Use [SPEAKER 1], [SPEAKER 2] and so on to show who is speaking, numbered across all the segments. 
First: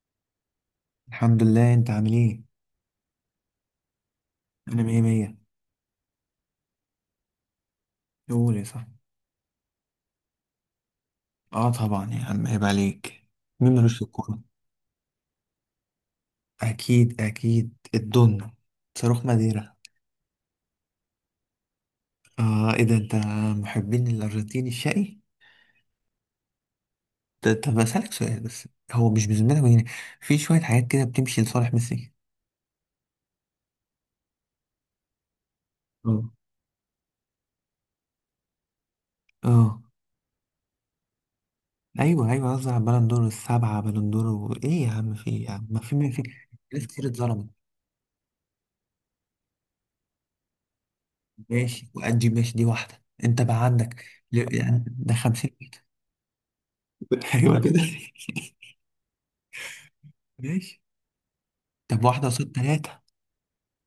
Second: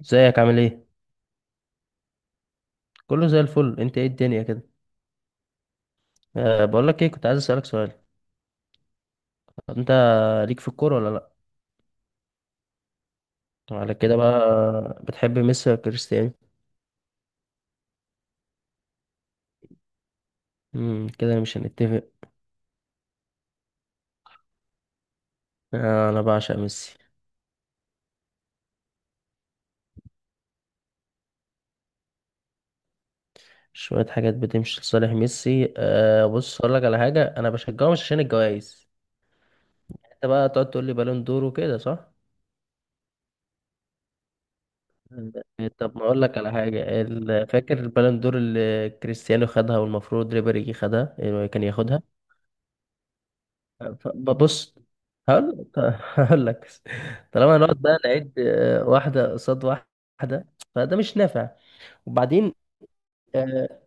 [SPEAKER 1] ازيك؟ عامل ايه؟
[SPEAKER 2] الحمد لله، انت عامل ايه؟
[SPEAKER 1] كله زي الفل. انت ايه الدنيا كده؟
[SPEAKER 2] انا مية مية.
[SPEAKER 1] أه، بقول لك ايه، كنت عايز اسالك سؤال.
[SPEAKER 2] قول يا صاحبي.
[SPEAKER 1] انت ليك في الكوره ولا لا؟
[SPEAKER 2] اه طبعا يا عم، عيب عليك. مين
[SPEAKER 1] على
[SPEAKER 2] ملوش في
[SPEAKER 1] كده
[SPEAKER 2] الكورة؟
[SPEAKER 1] بقى، بتحب ميسي ولا كريستيانو؟
[SPEAKER 2] اكيد اكيد. الدنيا صاروخ ماديرا.
[SPEAKER 1] كده مش هنتفق.
[SPEAKER 2] اه ايه ده انت؟ محبين الارجنتين الشقي.
[SPEAKER 1] آه، انا بعشق ميسي.
[SPEAKER 2] طب اسالك سؤال بس، هو مش بذمتك يعني في شوية حاجات كده بتمشي لصالح ميسي؟
[SPEAKER 1] شويه حاجات بتمشي لصالح ميسي.
[SPEAKER 2] اه.
[SPEAKER 1] أه، بص اقول لك على حاجه، انا بشجعه مش عشان الجوائز.
[SPEAKER 2] اه.
[SPEAKER 1] انت بقى تقعد تقول لي بالون دور وكده، صح؟
[SPEAKER 2] ايوه قصدي على البالون دور السبعة، بالون دور ايه يا عم؟ في
[SPEAKER 1] مم.
[SPEAKER 2] إيه يا عم؟ ما في
[SPEAKER 1] طب ما
[SPEAKER 2] ما في
[SPEAKER 1] اقول لك على
[SPEAKER 2] ناس
[SPEAKER 1] حاجه.
[SPEAKER 2] كتير اتظلمت.
[SPEAKER 1] فاكر البالون دور اللي كريستيانو خدها والمفروض ريبيري خدها، إيه، كان
[SPEAKER 2] ماشي،
[SPEAKER 1] ياخدها.
[SPEAKER 2] وادي ماشي، دي واحدة انت بقى عندك.
[SPEAKER 1] ببص.
[SPEAKER 2] يعني ده 50.
[SPEAKER 1] هقول هقول لك. طالما
[SPEAKER 2] ايوه
[SPEAKER 1] هنقعد
[SPEAKER 2] كده.
[SPEAKER 1] بقى نعيد، واحدة قصاد واحدة.
[SPEAKER 2] ماشي.
[SPEAKER 1] فده مش نافع.
[SPEAKER 2] طب واحدة قصاد
[SPEAKER 1] وبعدين،
[SPEAKER 2] تلاتة.
[SPEAKER 1] آه،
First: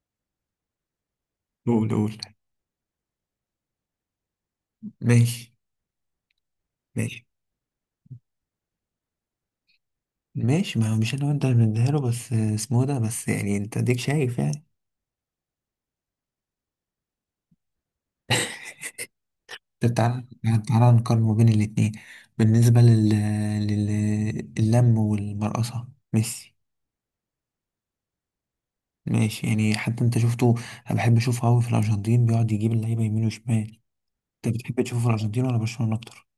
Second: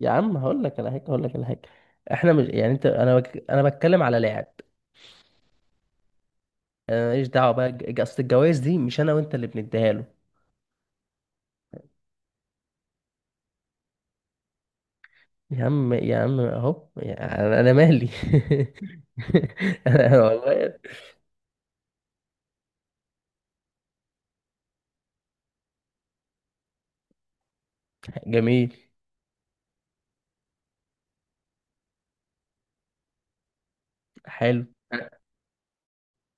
[SPEAKER 1] يا عم، هقول لك على حاجة، هقول لك على حاجة.
[SPEAKER 2] قول قول.
[SPEAKER 1] احنا مش، يعني انت، انا بك... انا بتكلم على لاعب.
[SPEAKER 2] ماشي
[SPEAKER 1] انا
[SPEAKER 2] ماشي.
[SPEAKER 1] ماليش دعوة بقى. اصل الجوائز دي مش انا وانت اللي بنديها له.
[SPEAKER 2] ماشي، ما هو مش انا وانت اللي بنديها له، بس اسمه ده، بس يعني انت ديك شايف يعني.
[SPEAKER 1] يا عم، يا عم، اهو يعني. انا مالي.
[SPEAKER 2] طب تعالى،
[SPEAKER 1] أنا والله.
[SPEAKER 2] تعالى نقارن ما بين الاتنين. بالنسبة لل... لل... اللم والمرقصة ميسي.
[SPEAKER 1] جميل.
[SPEAKER 2] ماشي يعني، حتى انت شفته. انا بحب اشوفه قوي في الارجنتين، بيقعد يجيب اللعيبة يمين وشمال. انت
[SPEAKER 1] حلو.
[SPEAKER 2] بتحب تشوفه في الارجنتين ولا برشلونة اكتر؟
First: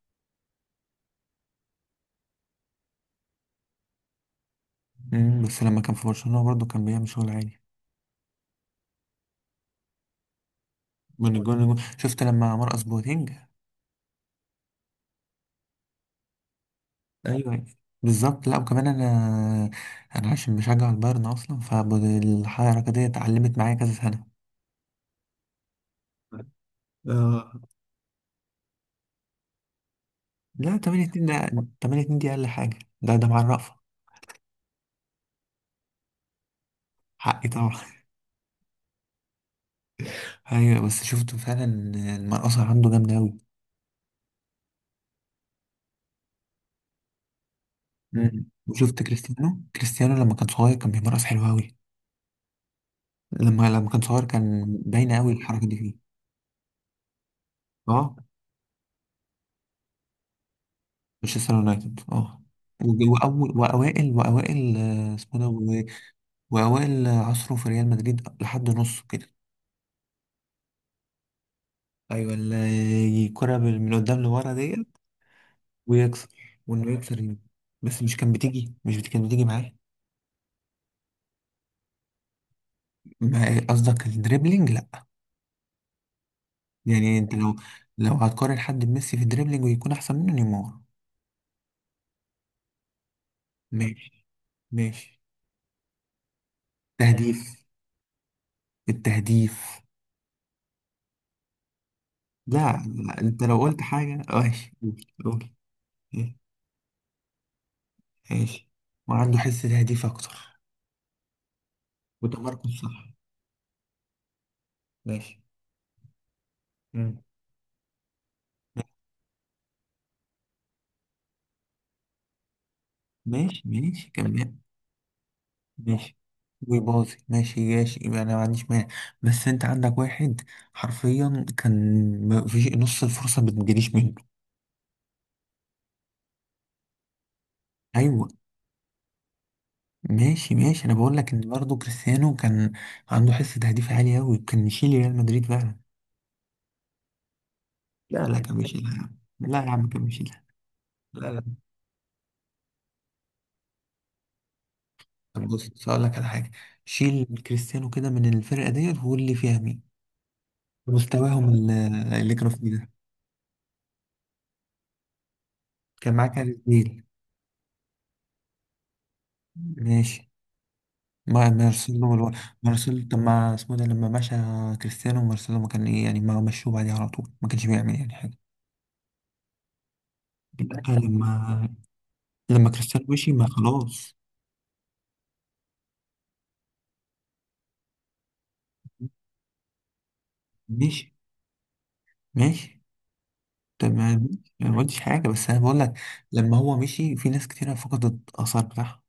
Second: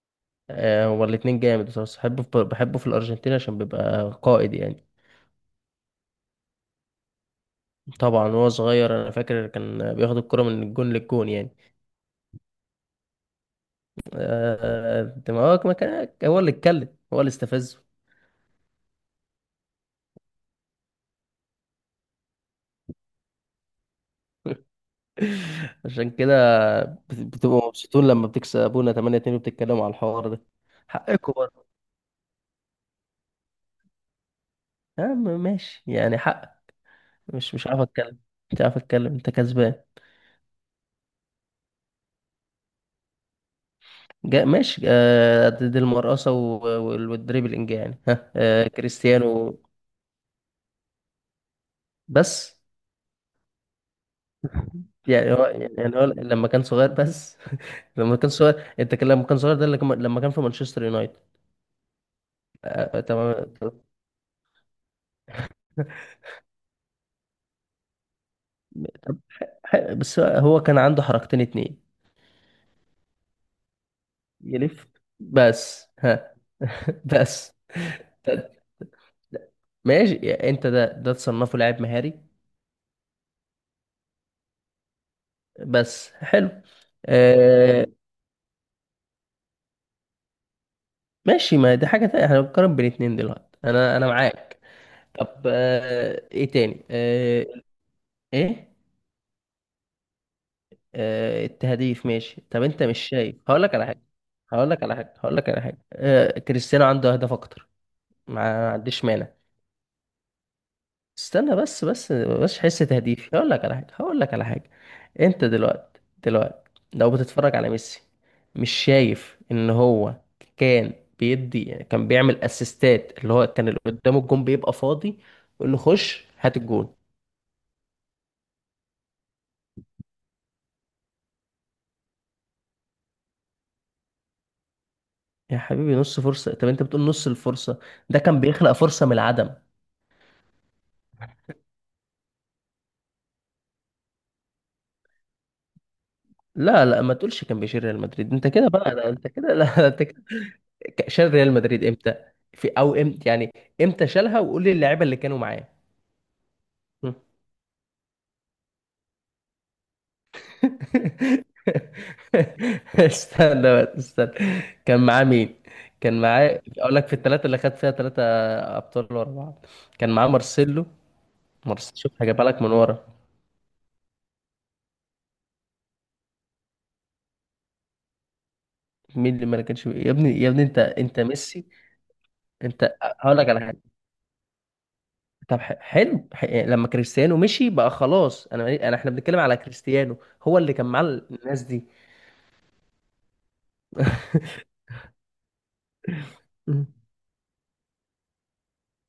[SPEAKER 1] آه، هو الاتنين جامد بصراحة. بحبه في الأرجنتين عشان بيبقى قائد يعني.
[SPEAKER 2] امم، بس لما كان في برشلونة برضه كان بيعمل شغل عالي.
[SPEAKER 1] طبعا، وهو صغير انا فاكر كان بياخد الكرة من الجون للجون
[SPEAKER 2] من
[SPEAKER 1] يعني.
[SPEAKER 2] الجون للجون. شفت لما مرقص بوتينج؟
[SPEAKER 1] آه، ما هو، ما كان هو اللي اتكلم، هو اللي
[SPEAKER 2] ايوه،
[SPEAKER 1] استفزه.
[SPEAKER 2] بالظبط. لا وكمان انا، انا عشان بشجع البايرن اصلا، فالحركه دي اتعلمت معايا كذا سنه.
[SPEAKER 1] عشان كده.
[SPEAKER 2] اه.
[SPEAKER 1] بتبقوا مبسوطين لما بتكسبونا 8-2، وبتتكلموا على الحوار ده.
[SPEAKER 2] لا 8 2
[SPEAKER 1] حقكم
[SPEAKER 2] ده،
[SPEAKER 1] برضه.
[SPEAKER 2] 8 2 دي اقل حاجه، ده ده مع الرأفه.
[SPEAKER 1] يا عم، ماشي يعني، حق.
[SPEAKER 2] حقي
[SPEAKER 1] مش
[SPEAKER 2] طبعا.
[SPEAKER 1] عارف اتكلم. مش عارف اتكلم، انت كسبان.
[SPEAKER 2] ايوه، بس شفت فعلا المرقصه عنده جامده قوي.
[SPEAKER 1] ماشي، آه، قد دي المرقصة والدريبلينج يعني. ها آه،
[SPEAKER 2] وشفت
[SPEAKER 1] كريستيانو.
[SPEAKER 2] كريستيانو، كريستيانو لما كان صغير كان بيمرقص حلو قوي.
[SPEAKER 1] بس
[SPEAKER 2] لما كان صغير كان باينه قوي
[SPEAKER 1] يعني هو،
[SPEAKER 2] الحركه دي فيه.
[SPEAKER 1] لما كان صغير بس
[SPEAKER 2] اه
[SPEAKER 1] لما كان صغير، انت كان، لما كان صغير ده اللي لما كان في مانشستر يونايتد.
[SPEAKER 2] مانشستر يونايتد اه.
[SPEAKER 1] آه، آه، تمام.
[SPEAKER 2] واول، واوائل اسمه ده، وأوائل عصره في ريال مدريد لحد نصه
[SPEAKER 1] طب،
[SPEAKER 2] كده.
[SPEAKER 1] بس هو كان عنده حركتين اتنين.
[SPEAKER 2] أيوة، اللي الكرة من قدام لورا ديت،
[SPEAKER 1] يلف بس،
[SPEAKER 2] ويكسر، وإنه يكسر يمين.
[SPEAKER 1] بس.
[SPEAKER 2] بس مش كان بتيجي، مش بت- كانت بتيجي معاه.
[SPEAKER 1] ماشي يعني، انت ده تصنفه لاعب مهاري.
[SPEAKER 2] قصدك الدريبلينج؟ لأ
[SPEAKER 1] بس حلو.
[SPEAKER 2] يعني، أنت لو،
[SPEAKER 1] آه.
[SPEAKER 2] لو هتقارن حد بميسي في الدريبلينج ويكون أحسن منه، نيمار.
[SPEAKER 1] ماشي، ما دي حاجة تانية، احنا بنقارن بين اتنين دلوقتي، انا
[SPEAKER 2] ماشي
[SPEAKER 1] معاك.
[SPEAKER 2] ماشي.
[SPEAKER 1] طب، آه، ايه تاني، آه.
[SPEAKER 2] تهديف.
[SPEAKER 1] ايه؟
[SPEAKER 2] التهديف.
[SPEAKER 1] آه، التهديف، ماشي. طب
[SPEAKER 2] لا
[SPEAKER 1] انت مش
[SPEAKER 2] لا،
[SPEAKER 1] شايف،
[SPEAKER 2] أنت لو
[SPEAKER 1] هقول لك
[SPEAKER 2] قلت
[SPEAKER 1] على حاجه،
[SPEAKER 2] حاجة
[SPEAKER 1] هقول
[SPEAKER 2] ماشي،
[SPEAKER 1] لك على
[SPEAKER 2] قول
[SPEAKER 1] حاجه. هقول
[SPEAKER 2] قول.
[SPEAKER 1] لك على حاجه، كريستيانو عنده اهداف اكتر.
[SPEAKER 2] ماشي.
[SPEAKER 1] ما عنديش مانع.
[SPEAKER 2] وعنده حس تهديف أكتر
[SPEAKER 1] استنى. بس
[SPEAKER 2] وتمركز
[SPEAKER 1] حس
[SPEAKER 2] صح.
[SPEAKER 1] تهديف، هقول لك على حاجه، هقول لك على حاجه.
[SPEAKER 2] ماشي.
[SPEAKER 1] انت دلوقتي، لو
[SPEAKER 2] مم.
[SPEAKER 1] بتتفرج على ميسي، مش شايف ان هو كان بيدي يعني، كان بيعمل اسيستات، اللي هو
[SPEAKER 2] ماشي
[SPEAKER 1] كان اللي
[SPEAKER 2] ماشي
[SPEAKER 1] قدامه الجون
[SPEAKER 2] كمان.
[SPEAKER 1] بيبقى فاضي، يقول له
[SPEAKER 2] ماشي،
[SPEAKER 1] خش هات الجون.
[SPEAKER 2] ويباظي. ماشي ماشي، يبقى انا ما عنديش مانع. بس انت عندك واحد حرفيا، كان ما فيش نص الفرصه ما بتجيليش منه.
[SPEAKER 1] يا حبيبي، نص فرصة؟ طب انت بتقول نص الفرصة، ده
[SPEAKER 2] ايوه.
[SPEAKER 1] كان بيخلق فرصة من العدم.
[SPEAKER 2] ماشي ماشي، انا بقول لك ان برضه كريستيانو كان عنده حس تهديف عالي قوي، كان يشيل ريال مدريد فعلا.
[SPEAKER 1] لا، لا، ما تقولش كان بيشيل ريال
[SPEAKER 2] لا
[SPEAKER 1] مدريد.
[SPEAKER 2] لا،
[SPEAKER 1] انت
[SPEAKER 2] كان
[SPEAKER 1] كده
[SPEAKER 2] بيشيلها
[SPEAKER 1] بقى؟
[SPEAKER 2] يا
[SPEAKER 1] لا،
[SPEAKER 2] عم،
[SPEAKER 1] انت كده،
[SPEAKER 2] لا يا
[SPEAKER 1] لا
[SPEAKER 2] عم
[SPEAKER 1] انت
[SPEAKER 2] كان
[SPEAKER 1] كده.
[SPEAKER 2] بيشيلها.
[SPEAKER 1] شال
[SPEAKER 2] لا لا.
[SPEAKER 1] ريال مدريد امتى؟ في، او امتى يعني؟ امتى شالها وقول لي اللعيبه اللي كانوا
[SPEAKER 2] طب
[SPEAKER 1] معاه؟
[SPEAKER 2] بص هقول لك على حاجه، شيل كريستيانو كده من الفرقه ديت وقول لي فيها مين. مستواهم اللي كانوا فيه ده.
[SPEAKER 1] استنى بقى، استنى. كان معاه مين؟
[SPEAKER 2] كان
[SPEAKER 1] كان
[SPEAKER 2] معاك هاري
[SPEAKER 1] معاه، اقول
[SPEAKER 2] كين.
[SPEAKER 1] لك، في الثلاثه اللي خد فيها ثلاثه ابطال ورا بعض. كان
[SPEAKER 2] ماشي،
[SPEAKER 1] معاه مارسيلو.
[SPEAKER 2] ما
[SPEAKER 1] مارسيلو،
[SPEAKER 2] مارسيلو
[SPEAKER 1] شوف هجيبها لك من ورا.
[SPEAKER 2] مارسيلو. طب ما اسمه ده لما مشى كريستيانو، مارسيلو ما كان ايه يعني، ما مشوه بعديها على طول، ما كانش بيعمل يعني حاجة.
[SPEAKER 1] مين اللي ما كانش يا ابني، يا ابني؟ انت،
[SPEAKER 2] لا
[SPEAKER 1] ميسي.
[SPEAKER 2] لما
[SPEAKER 1] انت.
[SPEAKER 2] كريستيانو مشي،
[SPEAKER 1] هقول
[SPEAKER 2] ما
[SPEAKER 1] لك على حاجه.
[SPEAKER 2] خلاص.
[SPEAKER 1] طب، حلو، لما كريستيانو مشي بقى خلاص، انا انا احنا بنتكلم على كريستيانو. هو اللي كان مع
[SPEAKER 2] ماشي
[SPEAKER 1] الناس دي.
[SPEAKER 2] ماشي. طب ما، أنا ما قلتش حاجة، بس أنا بقول لك، لما هو
[SPEAKER 1] مم.
[SPEAKER 2] مشي في ناس كتيرة فقدت الآثار بتاعها.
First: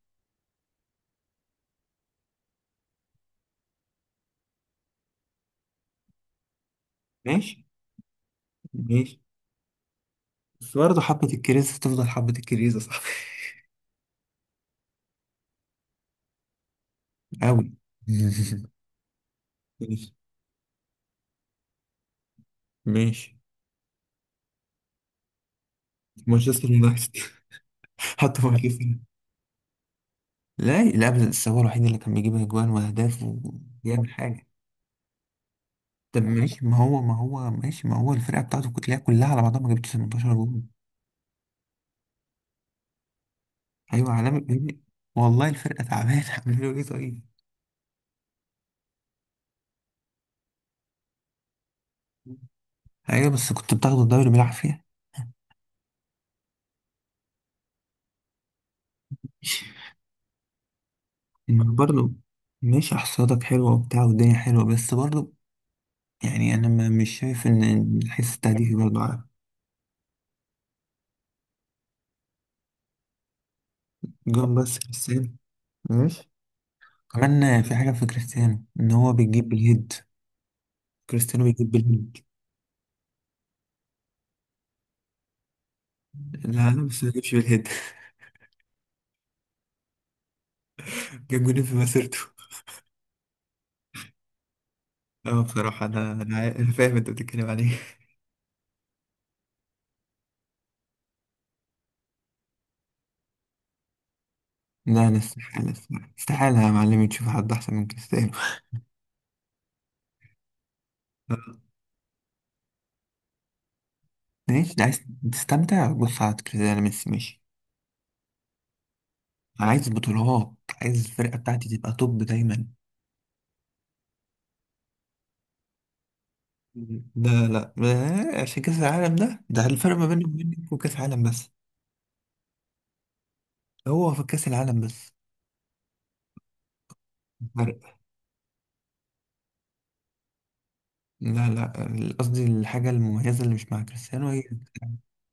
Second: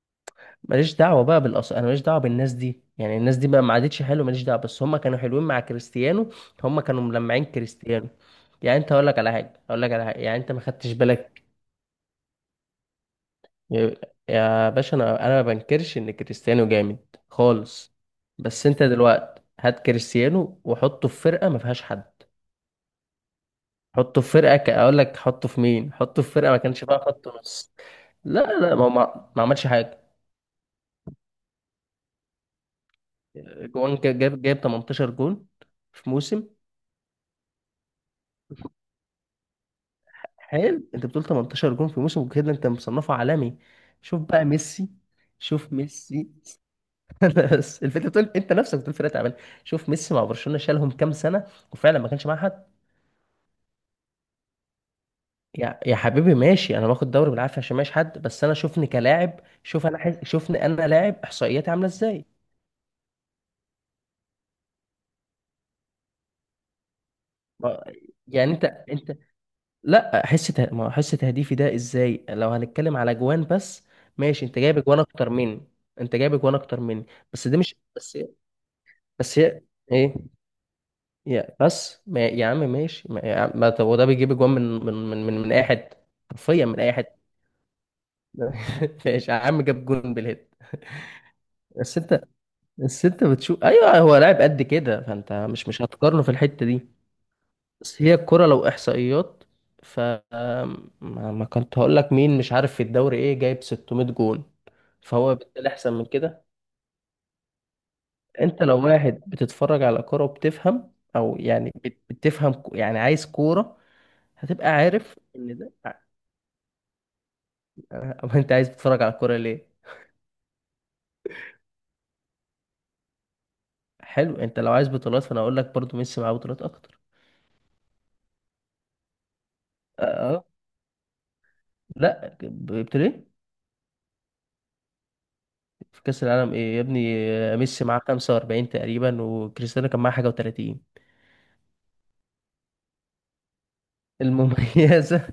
[SPEAKER 1] ماليش دعوه بقى بالأص... انا ماليش دعوه بالناس دي يعني، الناس دي بقى ما عادتش حلوه، ماليش دعوه، بس هم كانوا حلوين مع كريستيانو. هم كانوا ملمعين
[SPEAKER 2] ماشي
[SPEAKER 1] كريستيانو. يعني انت، اقول لك
[SPEAKER 2] ماشي،
[SPEAKER 1] على حاجه، اقول لك على حاجه، يعني انت ما
[SPEAKER 2] بس
[SPEAKER 1] خدتش
[SPEAKER 2] برضه حبة
[SPEAKER 1] بالك.
[SPEAKER 2] الكريزة تفضل حبة الكريزة، صح؟
[SPEAKER 1] يا يا باشا، انا ما بنكرش ان كريستيانو جامد.
[SPEAKER 2] أوي.
[SPEAKER 1] خالص. بس انت دلوقتي، هات
[SPEAKER 2] ماشي
[SPEAKER 1] كريستيانو وحطه في فرقه ما فيهاش حد.
[SPEAKER 2] ماشي.
[SPEAKER 1] حطه في فرقة ك... اقول لك، حطه في مين، حطه في فرقة ما
[SPEAKER 2] مانشستر
[SPEAKER 1] كانش فيها
[SPEAKER 2] يونايتد.
[SPEAKER 1] خط نص. لا،
[SPEAKER 2] حتى
[SPEAKER 1] لا،
[SPEAKER 2] مانشستر.
[SPEAKER 1] ما هو، ما عملش حاجة.
[SPEAKER 2] لا لا، بس هو الوحيد اللي كان بيجيب اجوان واهداف
[SPEAKER 1] جوان،
[SPEAKER 2] وبيعمل
[SPEAKER 1] جاب
[SPEAKER 2] حاجه.
[SPEAKER 1] جاب 18 جون في
[SPEAKER 2] طب
[SPEAKER 1] موسم.
[SPEAKER 2] ماشي، ما هو، ما هو ماشي، ما هو الفرقه بتاعته كلها، كلها على بعضها ما جابتش 18 جول.
[SPEAKER 1] حلو، انت بتقول 18 جون في موسم كده؟ انت مصنفه عالمي.
[SPEAKER 2] ايوه
[SPEAKER 1] شوف بقى
[SPEAKER 2] عالمي.
[SPEAKER 1] ميسي.
[SPEAKER 2] والله
[SPEAKER 1] شوف
[SPEAKER 2] الفرقه تعبانه،
[SPEAKER 1] ميسي.
[SPEAKER 2] عملوا له ايه طيب؟
[SPEAKER 1] بس الفكره بتقول، انت نفسك بتقول فرقه تعبانه. شوف ميسي مع برشلونه، شالهم كام سنه، وفعلا ما كانش معاه حد.
[SPEAKER 2] ايوه بس كنت بتاخد الدوري بالعافيه.
[SPEAKER 1] يا حبيبي، ماشي، انا باخد دوري بالعافيه عشان ماشي حد، بس انا شوفني كلاعب، شوف انا حز... شوفني انا لاعب،
[SPEAKER 2] إنه
[SPEAKER 1] احصائياتي عامله
[SPEAKER 2] برضه،
[SPEAKER 1] ازاي.
[SPEAKER 2] ماشي احصادك حلوه وبتاع والدنيا حلوه، بس برضه يعني انا مش شايف ان
[SPEAKER 1] ما-
[SPEAKER 2] الحس
[SPEAKER 1] يعني انت
[SPEAKER 2] التهديفي برضه،
[SPEAKER 1] انت
[SPEAKER 2] عارف.
[SPEAKER 1] لا حس ته... ما حس تهديفي ده ازاي، لو هنتكلم على جوان بس. ماشي،
[SPEAKER 2] جون
[SPEAKER 1] انت
[SPEAKER 2] بس
[SPEAKER 1] جايب جوان
[SPEAKER 2] كريستيانو.
[SPEAKER 1] اكتر مني. انت
[SPEAKER 2] ماشي.
[SPEAKER 1] جايب جوان اكتر مني. بس دي
[SPEAKER 2] كمان في
[SPEAKER 1] مش
[SPEAKER 2] حاجه في
[SPEAKER 1] بس.
[SPEAKER 2] كريستيانو، ان هو
[SPEAKER 1] بس
[SPEAKER 2] بيجيب
[SPEAKER 1] هي.
[SPEAKER 2] بالهيد.
[SPEAKER 1] ايه؟
[SPEAKER 2] كريستيانو
[SPEAKER 1] يا،
[SPEAKER 2] بيجيب
[SPEAKER 1] بس
[SPEAKER 2] بالهيد.
[SPEAKER 1] ما... يا عم ماشي ما... يا عم... ما... طب وده بيجيب جوان، من اي حد. حرفيا
[SPEAKER 2] لا
[SPEAKER 1] من
[SPEAKER 2] لا،
[SPEAKER 1] اي
[SPEAKER 2] بس
[SPEAKER 1] حد.
[SPEAKER 2] ما جابش بالهيد.
[SPEAKER 1] ماشي يا عم، جاب جون بالهيد.
[SPEAKER 2] جاب جولين في
[SPEAKER 1] بس
[SPEAKER 2] مسيرته.
[SPEAKER 1] انت. بس انت بتشوف، ايوه هو لاعب قد كده، فانت
[SPEAKER 2] اه
[SPEAKER 1] مش
[SPEAKER 2] بصراحة، أنا
[SPEAKER 1] هتقارنه في
[SPEAKER 2] أنا
[SPEAKER 1] الحتة
[SPEAKER 2] أنا
[SPEAKER 1] دي.
[SPEAKER 2] فاهم أنت بتتكلم عليه.
[SPEAKER 1] بس هي الكرة لو إحصائيات. ف، ما... ما كنت هقول لك مين مش عارف في الدوري إيه، جايب 600 جون.
[SPEAKER 2] لا، أنا
[SPEAKER 1] فهو بالتالي
[SPEAKER 2] استحالة
[SPEAKER 1] أحسن من
[SPEAKER 2] استحالة
[SPEAKER 1] كده.
[SPEAKER 2] استحالة يا معلمي تشوف حد أحسن من كريستيانو.
[SPEAKER 1] أنت لو واحد بتتفرج على كرة وبتفهم، أو يعني بتفهم، يعني عايز كورة، هتبقى
[SPEAKER 2] ماشي، ده عايز
[SPEAKER 1] عارف إن ده...
[SPEAKER 2] تستمتع، بص على كريستيانو، ميسي ماشي.
[SPEAKER 1] أو أنت عايز تتفرج على الكورة ليه؟
[SPEAKER 2] أنا عايز بطولات، عايز الفرقة بتاعتي تبقى توب دايما.
[SPEAKER 1] حلو، أنت لو عايز بطولات فأنا أقول لك برضو ميسي معاه بطولات أكتر.
[SPEAKER 2] لا لا عشان كأس العالم، ده ده الفرق ما بيني
[SPEAKER 1] أه.
[SPEAKER 2] وبينك، وكأس العالم بس.
[SPEAKER 1] لا، جبت ليه؟
[SPEAKER 2] هو في كأس العالم بس؟
[SPEAKER 1] في كأس العالم إيه يا ابني؟
[SPEAKER 2] فرق.
[SPEAKER 1] ميسي معاه 45 تقريبا، وكريستيانو كان معاه حاجة و30.
[SPEAKER 2] لا لا، قصدي الحاجة المميزة اللي مش مع كريستيانو.
[SPEAKER 1] المميزة.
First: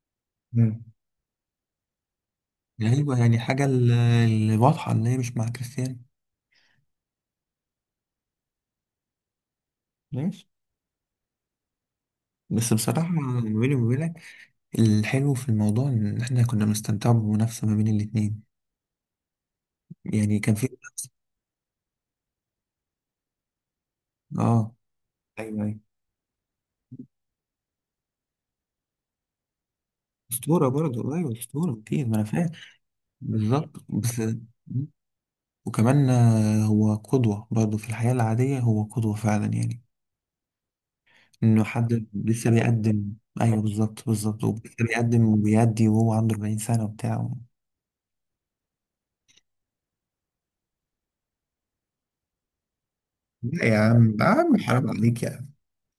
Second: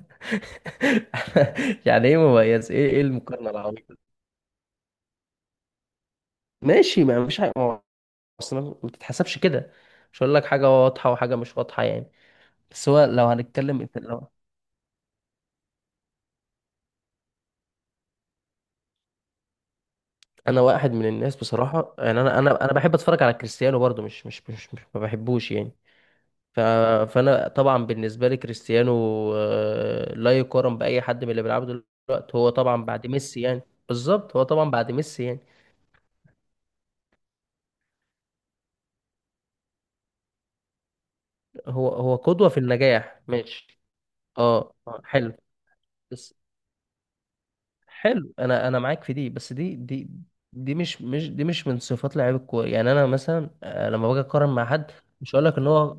[SPEAKER 2] هي.
[SPEAKER 1] يعني ايه مميز؟ ايه
[SPEAKER 2] ايوه يعني
[SPEAKER 1] المقارنة
[SPEAKER 2] حاجه،
[SPEAKER 1] العبيطة دي؟
[SPEAKER 2] اللي واضحه ان هي مش مع كريستيانو.
[SPEAKER 1] ماشي، ما مفيش حاجة، ما هو اصلا ما بتتحسبش كده. مش هقول لك
[SPEAKER 2] ماشي
[SPEAKER 1] حاجة واضحة وحاجة مش واضحة يعني.
[SPEAKER 2] بس
[SPEAKER 1] بس هو
[SPEAKER 2] بصراحه،
[SPEAKER 1] لو
[SPEAKER 2] ما بيني
[SPEAKER 1] هنتكلم،
[SPEAKER 2] وما
[SPEAKER 1] انت
[SPEAKER 2] بينك،
[SPEAKER 1] لو...
[SPEAKER 2] الحلو في الموضوع ان احنا كنا بنستمتع بمنافسه ما بين الاتنين. يعني كان
[SPEAKER 1] انا
[SPEAKER 2] في
[SPEAKER 1] واحد من
[SPEAKER 2] منافسه.
[SPEAKER 1] الناس بصراحة يعني، انا بحب اتفرج على كريستيانو برضو، مش مش
[SPEAKER 2] اه
[SPEAKER 1] مش, مش ما بحبوش
[SPEAKER 2] ايوه
[SPEAKER 1] يعني.
[SPEAKER 2] ايوه.
[SPEAKER 1] ف... فانا طبعا بالنسبة لي كريستيانو، لا
[SPEAKER 2] اسطوره
[SPEAKER 1] يقارن بأي
[SPEAKER 2] برضه،
[SPEAKER 1] حد من
[SPEAKER 2] ايوه
[SPEAKER 1] اللي بيلعبوا
[SPEAKER 2] اسطوره كتير، ما انا
[SPEAKER 1] دلوقتي.
[SPEAKER 2] فاهم.
[SPEAKER 1] هو طبعا بعد ميسي يعني.
[SPEAKER 2] بالظبط بس.
[SPEAKER 1] بالظبط، هو طبعا بعد ميسي يعني.
[SPEAKER 2] وكمان آه، هو قدوه برضه في الحياه العاديه، هو قدوه فعلا يعني، انه
[SPEAKER 1] هو
[SPEAKER 2] حد
[SPEAKER 1] هو قدوة
[SPEAKER 2] لسه
[SPEAKER 1] في
[SPEAKER 2] بيقدم.
[SPEAKER 1] النجاح
[SPEAKER 2] ايوه
[SPEAKER 1] ماشي.
[SPEAKER 2] بالظبط بالظبط، ولسه
[SPEAKER 1] اه، آه،
[SPEAKER 2] بيقدم
[SPEAKER 1] حلو.
[SPEAKER 2] وبيأدي، وهو عنده
[SPEAKER 1] بس،
[SPEAKER 2] 40 سنه وبتاع.
[SPEAKER 1] حلو. انا معاك في دي، بس دي، دي دي مش مش دي مش من صفات لعيب الكوره يعني، انا مثلا
[SPEAKER 2] لا يا
[SPEAKER 1] لما
[SPEAKER 2] عم،
[SPEAKER 1] باجي
[SPEAKER 2] يا
[SPEAKER 1] اقارن
[SPEAKER 2] عم
[SPEAKER 1] مع
[SPEAKER 2] حرام
[SPEAKER 1] حد،
[SPEAKER 2] عليك
[SPEAKER 1] مش هقول
[SPEAKER 2] يا.
[SPEAKER 1] لك ان هو...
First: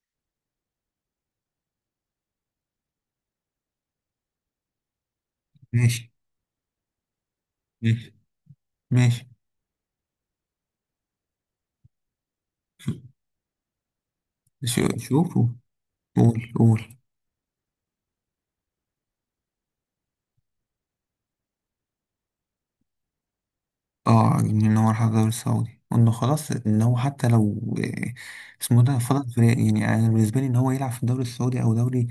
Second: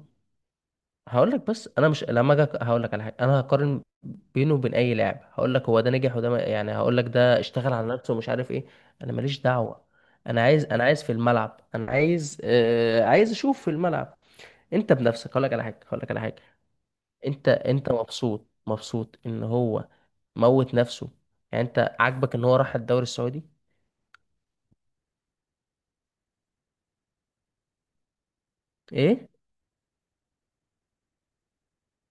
[SPEAKER 1] هقول لك، بس انا مش لما اجي هقول لك على حاجه، انا هقارن بينه وبين اي لاعب هقول لك هو ده
[SPEAKER 2] ماشي
[SPEAKER 1] نجح وده يعني هقول لك ده اشتغل على
[SPEAKER 2] ماشي
[SPEAKER 1] نفسه ومش عارف ايه. انا
[SPEAKER 2] ماشي.
[SPEAKER 1] ماليش دعوه. انا عايز في الملعب، انا عايز آه عايز اشوف في الملعب. انت بنفسك، هقول
[SPEAKER 2] شوفوا.
[SPEAKER 1] لك على حاجه، هقول لك على حاجه.
[SPEAKER 2] قول قول.
[SPEAKER 1] انت مبسوط ان هو موت نفسه. يعني انت عاجبك ان هو راح الدوري السعودي؟
[SPEAKER 2] اه ان هو راح الدوري السعودي، وانه خلاص ان هو حتى لو آه، اسمه ده
[SPEAKER 1] ايه؟
[SPEAKER 2] فضل في. يعني انا بالنسبه لي ان هو يلعب في الدوري السعودي او دوري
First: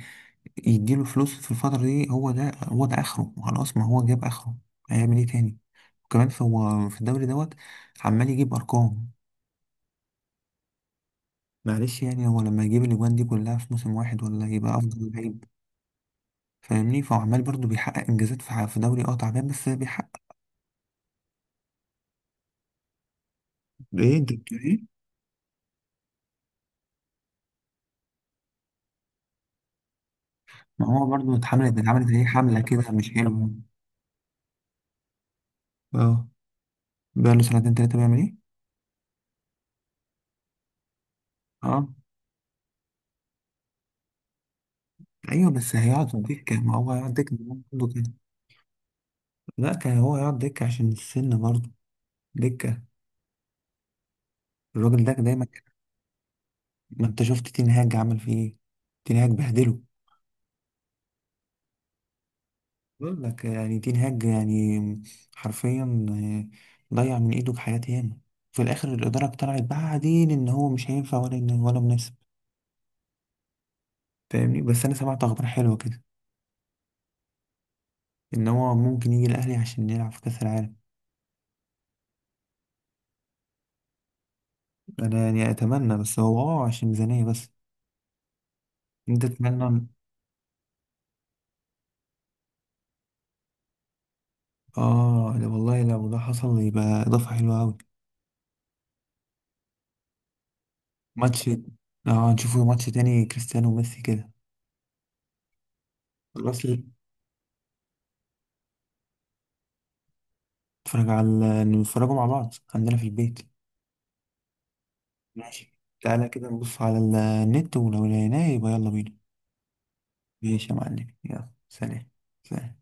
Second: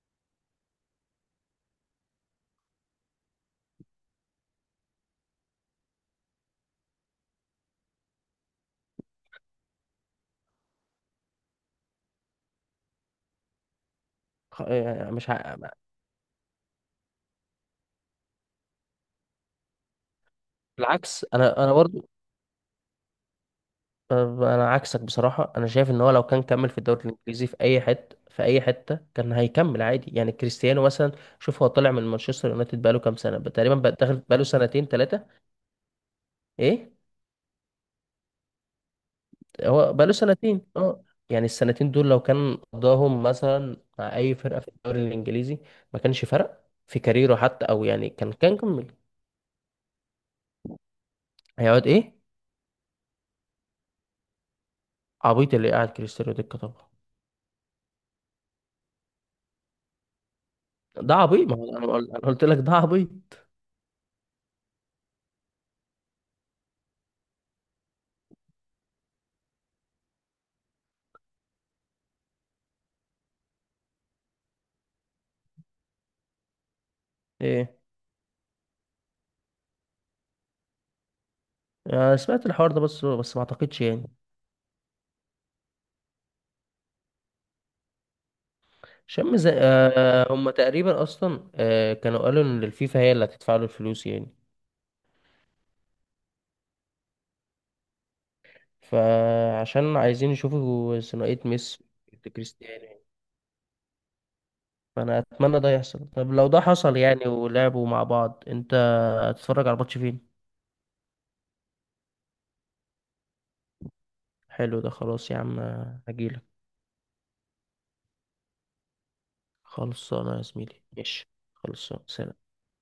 [SPEAKER 2] يديله فلوس في الفتره دي، هو ده هو ده اخره خلاص، ما هو جاب اخره، هيعمل ايه تاني؟ وكمان فهو في الدوري دوت عمال يجيب ارقام. معلش يعني، هو لما يجيب الاجوان دي كلها في موسم واحد، ولا يبقى افضل
[SPEAKER 1] يعني مش
[SPEAKER 2] لعيب؟
[SPEAKER 1] ع...
[SPEAKER 2] فاهمني؟ فهو عمال برضه بيحقق انجازات في دوري اه تعبان، بس بيحقق.
[SPEAKER 1] بالعكس، انا برضو.
[SPEAKER 2] ايه انت بتقول
[SPEAKER 1] انا
[SPEAKER 2] ايه؟
[SPEAKER 1] عكسك بصراحه، انا شايف ان هو لو كان كمل في الدوري الانجليزي في اي حته، في اي حته كان هيكمل عادي يعني كريستيانو
[SPEAKER 2] ما هو
[SPEAKER 1] مثلا.
[SPEAKER 2] برضه
[SPEAKER 1] شوف، هو
[SPEAKER 2] اتحملت،
[SPEAKER 1] طلع من
[SPEAKER 2] اتعملت عليه
[SPEAKER 1] مانشستر
[SPEAKER 2] حملة
[SPEAKER 1] يونايتد
[SPEAKER 2] كده
[SPEAKER 1] بقاله
[SPEAKER 2] مش
[SPEAKER 1] كام سنه
[SPEAKER 2] حلوة.
[SPEAKER 1] تقريبا، داخل بقاله سنتين ثلاثه.
[SPEAKER 2] اه.
[SPEAKER 1] ايه؟
[SPEAKER 2] بقاله سنتين تلاتة بيعمل ايه؟
[SPEAKER 1] هو بقاله سنتين، اه. يعني
[SPEAKER 2] اه
[SPEAKER 1] السنتين دول لو كان قضاهم مثلا مع اي فرقه في الدوري
[SPEAKER 2] ايوه،
[SPEAKER 1] الانجليزي،
[SPEAKER 2] بس
[SPEAKER 1] ما
[SPEAKER 2] هيقعد
[SPEAKER 1] كانش
[SPEAKER 2] دكة،
[SPEAKER 1] فرق
[SPEAKER 2] ما هو
[SPEAKER 1] في
[SPEAKER 2] هيقعد دكة.
[SPEAKER 1] كاريره حتى، او
[SPEAKER 2] برضه
[SPEAKER 1] يعني
[SPEAKER 2] كده.
[SPEAKER 1] كان كمل.
[SPEAKER 2] لا كان هو هيقعد دكة عشان السن برضه.
[SPEAKER 1] هيقعد ايه؟
[SPEAKER 2] دكة. الراجل ده دايما.
[SPEAKER 1] عبيط اللي قاعد كريستيانو دكة طبعا.
[SPEAKER 2] ما انت شفت تين هاج عمل فيه ايه؟ تين هاج بهدله.
[SPEAKER 1] ده عبيط، ما هو انا أنا قلت لك ده عبيط.
[SPEAKER 2] بقول لك يعني تين هاج يعني، حرفيا، آه، ضيع من ايده حياة ياما، في الاخر الاداره طلعت بعدين ان هو مش هينفع ولا إن، ولا مناسب. فاهمني؟ بس انا سمعت اخبار حلوه كده،
[SPEAKER 1] ايه؟
[SPEAKER 2] ان هو ممكن يجي الاهلي عشان يلعب في كاس العالم.
[SPEAKER 1] انا سمعت الحوار ده، بس ما اعتقدش يعني.
[SPEAKER 2] انا يعني اتمنى، بس هو اه عشان ميزانية بس. انت
[SPEAKER 1] زي،
[SPEAKER 2] تتمنى.
[SPEAKER 1] هم تقريبا اصلا، كانوا قالوا ان الفيفا هي اللي هتدفع له الفلوس يعني.
[SPEAKER 2] اه، لا والله لو ده حصل يبقى اضافة حلوة اوي.
[SPEAKER 1] فعشان عايزين يشوفوا ثنائية
[SPEAKER 2] ماتش.
[SPEAKER 1] ميسي
[SPEAKER 2] اه نشوفه
[SPEAKER 1] كريستيانو
[SPEAKER 2] ماتش
[SPEAKER 1] يعني.
[SPEAKER 2] تاني كريستيانو وميسي كده.
[SPEAKER 1] فانا اتمنى ده يحصل. طب لو ده
[SPEAKER 2] خلاص.
[SPEAKER 1] حصل يعني ولعبوا مع بعض، انت هتتفرج على الماتش فين؟
[SPEAKER 2] نتفرج على، نتفرجوا مع بعض عندنا في البيت.
[SPEAKER 1] حلو، ده خلاص يا عم.
[SPEAKER 2] ماشي، تعالى
[SPEAKER 1] هجيلك.
[SPEAKER 2] كده نبص على النت، ولو لقيناه يبقى يلا بينا.
[SPEAKER 1] خلصانه يا
[SPEAKER 2] ماشي يا
[SPEAKER 1] زميلي،
[SPEAKER 2] معلم،
[SPEAKER 1] ماشي.
[SPEAKER 2] يلا
[SPEAKER 1] خلصانه،
[SPEAKER 2] سلام.
[SPEAKER 1] سلام.
[SPEAKER 2] سلام.